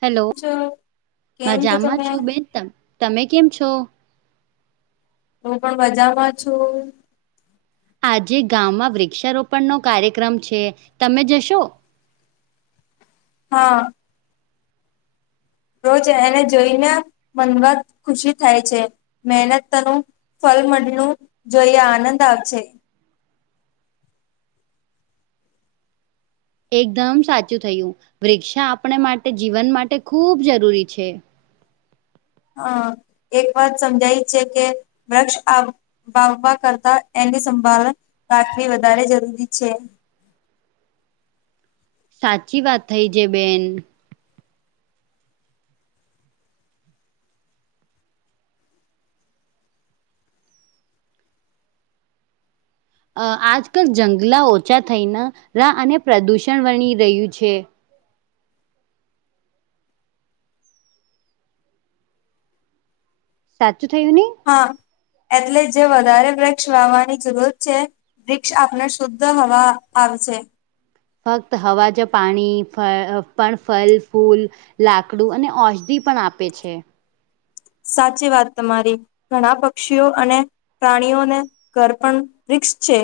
હાલો, છો કેમ છો મજામાં તમે છું બેન, હું ત તમે કેમ છો? હું પણ મજામાં છું. આજે ગામમાં વૃક્ષારોપણ નો કાર્યક્રમ છે, તમે જશો? હા. રોજ એને જોઈને મનમાં ખુશી થાય છે. મહેનતનું ફલ મળનું જોઈએ, આનંદ આવશે. એકદમ સાચું થયું. વૃક્ષા આપણે માટે જીવન માટે ખૂબ જરૂરી છે. હા, એક વાત સમજાય છે કે વૃક્ષ આ વાાવવા કરતા એની સંભાળ રાખવી વધારે જરૂરી છે. સાચી વાત થઈ છે બેન. અ આજકાલ જંગલા ઓછા થઈને રા અને પ્રદુષણ વણી રહ્યું છે. સાચું થાય ને? હા એટલે જે વધારે વૃક્ષ વાવવાની જરૂર છે વિક્ષ આપને શુદ્ધ હવા આવશે. ફક્ત હવા જ પાણી ફ પણ ફલ ફૂલ લાકડું અને ઔષધી પણ આપે છે. સાચી વાત તમારી, ઘણા પક્ષીઓ અને પ્રાણીઓને ઘર પણ વિક્ષ છે.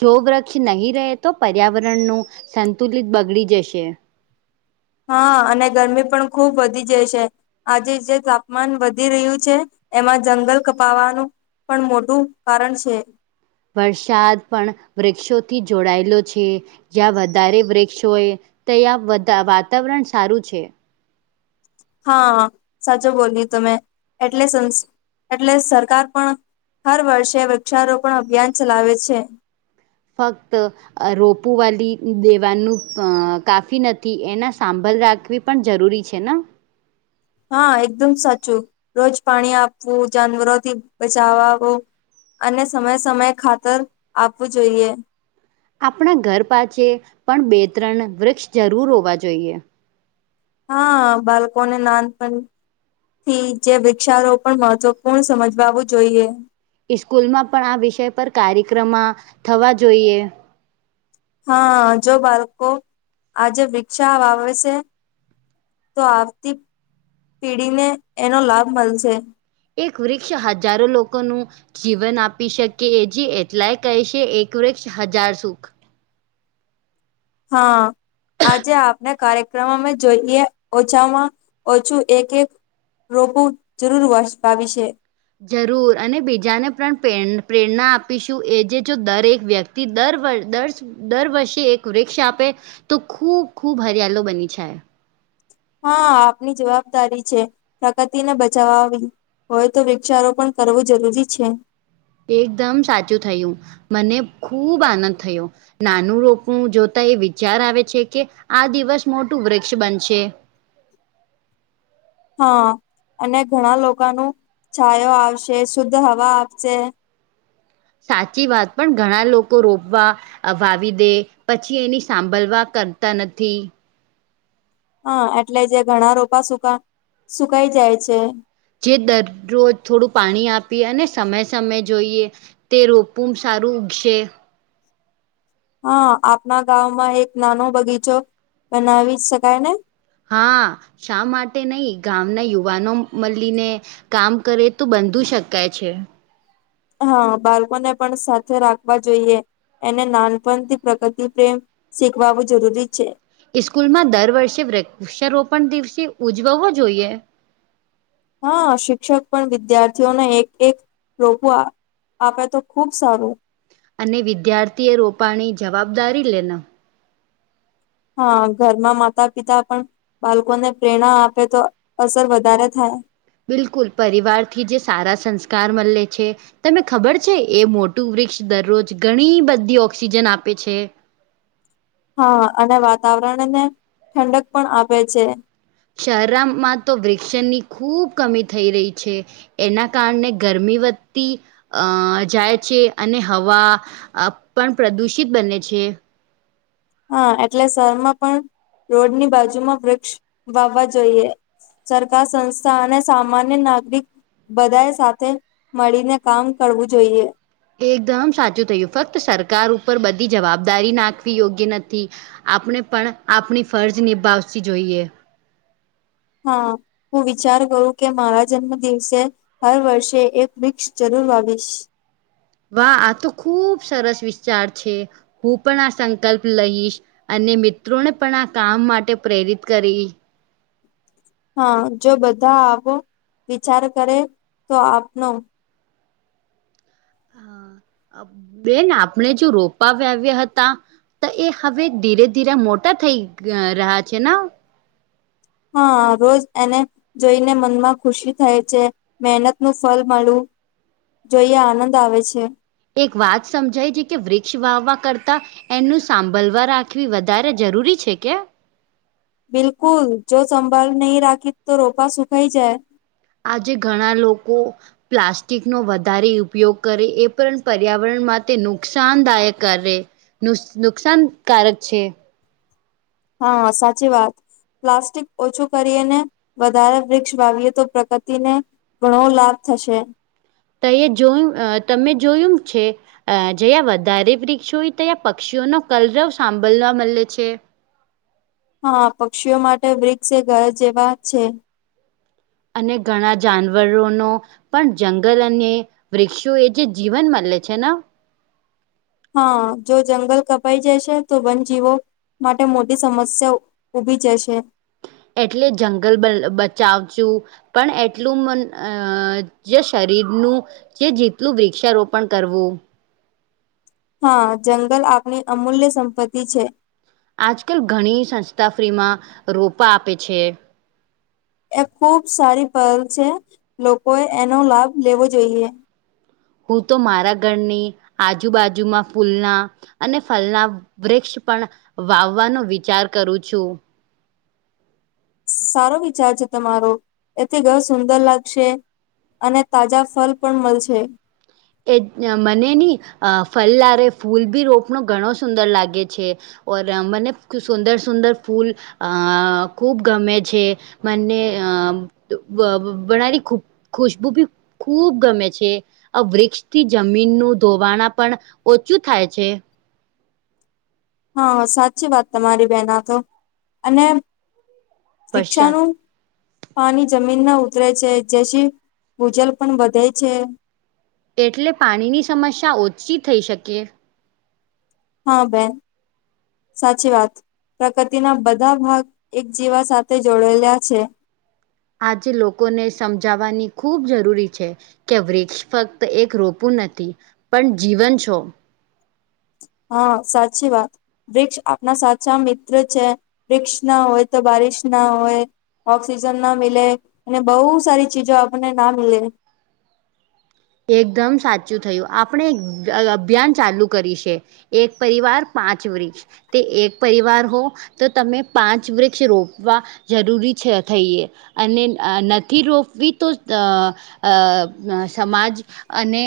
જો વૃક્ષ નહીં રહે તો પર્યાવરણનું સંતુલિત બગડી જશે. હા અને ગરમી પણ ખુબ વધી જાય છે. આજે જે તાપમાન વધી રહ્યું છે એમાં જંગલ કપાવાનું પણ મોટું કારણ છે. વરસાદ પણ વૃક્ષોથી જોડાયેલો છે. જ્યાં વધારે વૃક્ષ હોય ત્યાં વાતાવરણ સારું છે. હા સાચો બોલી તમે. એટલે સંસ એટલે સરકાર પણ હર વર્ષે વૃક્ષારોપણ અભિયાન ચલાવે છે. ફક્ત આ રોપુવાલી દેવાનું કાફી નથી એના સાંભળ રાખવી પણ જરૂરી છે ને? હા એકદમ સાચું, રોજ પાણી આપવું, જાનવરોથી બચાવું અને સમયે સમયે ખાતર આપવું જોઈએ. આપણા ઘર પાછે પણ બે ત્રણ વૃક્ષ જરૂર હોવા જોઈએ. હા બાળકોને નાનપ થી જે વૃક્ષારોપણ મહત્વપૂર્ણ સમજવાવું જોઈએ. ઇસ્કૂલમાં પણ આ વિષય પર કાર્યક્રમ થવા જોઈએ. હા જો બાળકો આજે વિકષા વાવે છે તો આવતી પીઢીને એનો લાભ મળશે. એક વૃક્ષ હજારો લોકોનું જીવન આપી શકી એ જ એટલાય કહે છે એક વૃક્ષ હજાર સુખ હા. આજેઆપણે કાર્યક્રમમાં જોઈએ ઓછામાં ઓછું એક રોપો જરૂર વસ્તાવી છે. જરૂર અને બીજાને પણ પ્રેરણા આપીશું એ જે જો દરેક વ્યક્તિ તે દર વર દશ દરવર્ષે એક વૃક્ષ આપે તો ખૂબ ખૂબ હરિયાલો બની જાય. હા આપણીજવાબદારી છે પ્રકૃતિને બચાવવી હોય તો વૃક્ષારોપણ કરવું જરૂરી છે. એકદમ સાચું થયું મને ખૂબ આનંદ થયો. નાનું રોપવું જોતા એ વિચાર આવે છે કે આ દિવસ મોટું વૃક્ષ બનશે હા અને ઘણા લોકો ને છાયો આપશે શુદ્ધ હવા આપશે. સાચી વાત પણ ઘણા લોકો રોપવા આવાવી દે પછી એની સાભલવા કરતા નથી. હા એટલે જે ઘણા રોપા સુકા સુકાઈ જાય છે. જે દરરોજ થોડું પાણી આપી અને સમય સમય જોઈએ. તે રોપુ સારું ઉગશે હા આપણા ગામમાં એક નાનો બગીચો બનાવી જ શકાય ને હા શા માટે નહી ગામના યુવાનો મળીને કામ કરે તો બંધુ શકાય છે. હા બાળકોને પણ સાથે રાખવા જોઈએ. એને નાનપણથી પ્રકૃતિ પ્રેમ શીખાળવો જરૂરી છે. ઈસ્કૂલમાં દર વર્ષે વૃક્ષારોપણ દિવસ ઉજવવો જોઈએ. હા શિક્ષક પણ વિદ્યાર્થીઓને એક એક રોપવા આપે તો ખુબ સારું. અને વિદ્યાર્થીએ રોપવાની જવાબદારી લેના હા ઘરમાં માતા પિતા પણ બાળકોને પ્રેરણા આપે તો અસર વધારે થાય. બિલકુલ પરિવારથી જે સારા સંસ્કાર મલે છે તમે ખબર છે એ મોટું વૃક્ષ દરરોજ ઘણી બધી ઓક્સિજન આપે છે. હા અને વાતાવરણને ઠંડક પણ આપે છે. શહેરોમાં તો વૃક્ષની ખૂબ કમી થઈ રહી છે. એના કારણે ગરમી વધતી અ જાય છે અને હવા આ પણ પ્રદુષિત બને છે. હા એટલે શહેરના રોડની બાજુમાં વૃક્ષ વાવવા જોઈએ. સરકાર સંસ્થા અને સામાન્ય નાગરિક બધાએ સાથે મળીને કામ કરવું જોઈએ. એકદમ સાચું કહ્યું ફક્ત સરકાર ઉપર બધી જવાબદારી નાખવી યોગ્ય નથી. આપણે પણ આપણી ફરજ નિભાવવી જોઈએ. હા હું વિચાર કરું કે મારા જન્મ દિવસે હર વર્ષે એક વૃક્ષ જરૂર વાવીશ વાહ આ તો ખુબ સરસ વિચાર છે. હું પણ આ સંકલ્પ લઈશ અને મિત્રોને પણ આ કામ માટે પ્રેરિત કરીશ. હા જો બધા આવો વિચાર કરે તો આપણો હા બેન આપણે જો રોપા વ્યાવ્યા હતા તહે હવે ધીરે ધીરે મોટા થઈ રહ્યા છે ને? હા રોજ એને જોઈને મનમાં ખુશી થાય છે મહેનત નું ફળ મળ્યુ. જોઈને આનંદ આવે છે. એક વાત સમજાય જે કે વૃક્ષ વાવવા કરતા. એનું સાંભલવા રાખવી વધારે જરૂરી છે કે. બિલકુલ જો સંભળ નહી રાખી તો રોપા સુખાઈ જાય. આજે ઘણા લોકો પ્લાસ્ટિકનો વધારે ઉપયોગ કરે એ પણ પર્યાવરણ માટે નુકસાનદાયક કરે. નુ નુકસાનકારક છે. હા સાચી વાત. પ્લાસ્ટિક ઓછું કરીને વધારે વૃક્ષ વાવીએ તો પ્રગતિને ઘણો લાભ થશે. તો એ જોયું તમે જોયું છે. અ જયાં વધારે વૃક્ષો હોય તં પક્ષીઓનોો કલરવ સાંભળવા મળે છે. હા પક્ષીઓ માટે વૃક્ષ એ ઘર જેવા છે. અને ઘણા જાનવરોનો પણ જંગલ અને વૃક્ષો એ જે જીવન મળ લે છે ને. હા જો જંગલ કપાઈ જશે તો બનજીવો. માટે મોટી સમસ્યા ઉઊભી જશે. એટલે જંગલ બચાવ છું. પણ એટલું મ અ જે શરીરનું જે જેટલું વૃક્ષારોપણ કરવું. હા જંગલ આપણી અમૂલ્ય સંપત્તિ છે. આજકાલ ઘણી સંસ્થા ફ્રીમાં રોપા આપે છે. એ ખુબ સારી પલ છે લોકોએ એનો લાભ લેવો જોઈએ. હું તો મારા ઘરની આજુબાજુમાં ફૂલના અને ફલના વૃક્ષ પણ વાવવાનો વિચાર કરું છું. સારો વિચાર છે તમારો એથી ઘ સુંદર લાગશે. અને તાજા ફલ પણ મળશે. એ મને ની અ ફલદારે ફૂલ બી રોપનો ઘણો સુંદર લાગે છે. ઓર મને સુંદર સુંદર ફૂલ અ ખૂબ ગમે છે. મને અ બનાલી ખૂબ ખુશબુ ભી ખૂબ ગમે છે. આ વૃક્ષ થી જમીનનું ધોવાણા પણ ઓછું થાય છે. હા સાચી વાત તમારી બેહેન તો અને. પશ્ચાત શિક્ષાનું પાણી જમીન ના ઉતરે છે જેથી ભૂજલ પણ વધે છે. એટલે પાણીની સમસ્યા ઓછી થઈ શકે. હા બેન. સાચી વાત પ્રકૃતિના બધા ભાગ એક જેીવા સાથે જોડેલા છે. આજે લોકોને સમજાવવાની ખૂબ જરૂરી છે. કે વૃક્ષ ફક્ત એક રોપું નથી પણ જીવન છો. હા સાચી વાત. વૃક્ષ આપણા સાચા મિત્ર છે વૃક્ષ ના હોય તો બારિશ ના હોય. ઓક્સિજન ના મીલે અને બહુ સારી ચીજો આપણને ના મી. એકદમ સાચું થયું આપણે અભિયાન ચાલુ કરી છે. એક પરિવાર પાંચ વૃક્ષ તે એક પરિવાર હો. તો તમે પાંચ વૃક્ષ રોપવા જરૂરી છે થઈએ. અને નથી રોપવી તો? સમાજ અને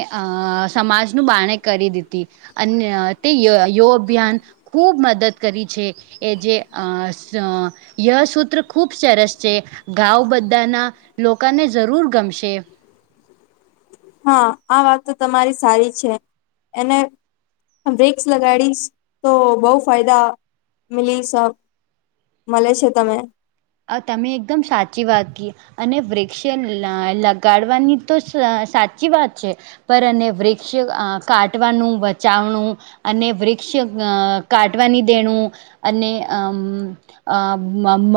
સમાજનું બાણે કરી દીધી. અને તેયો યો અભિયાન ખૂબ મદદ કરી છે. એ જે સ ય સૂત્ર ખૂબ સરસ છે ગાઉ બધાના લોકોને જરૂર ગમશે. હા આ વાત તો તમારી સારી છે એને વીક્સ લગાડીશ તો બહુ ફાયદા મલીશ. મલે છે તમે આ તમે એકદમ સાચી વાત કી. અને વૃક્ષે લા લગાડવાની તો સાચી વાત છે. પર અને વૃક્ષ આ કાટવાનું બચાવણું. અને વૃક્ષ અ કાટવાની દેણું અને અમ અ મ મ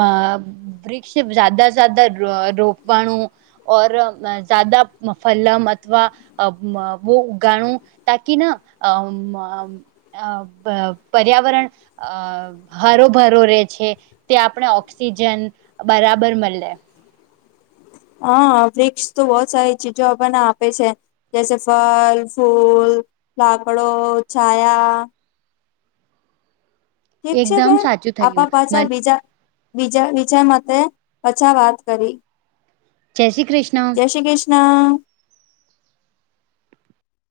વૃક્ષ જાદા જાદા રો રોપવાનું. ઓર જ્યાદા ફલમ અથવા અ વો ઉગાણું તાકી ના અમ અમ અ પર્યાવરણ અ હરો ભરો રહેે છે. તે આપણે ઓક્સિજન બરાબર મેલે. હા વ્રિક્ષ તો બહુ સારી ચીજો આપણને આપે છે. જૈસે ફલ, ફૂલ, લાકડો, છાયા. ઠીક છે એકદમ બેન સાચું થયું આપા પાછા બીજા બીજા વિજય મતે પછા વાત કરી. જય શ્રી ક્રિસ જય શ્રી કૃષ્ણા.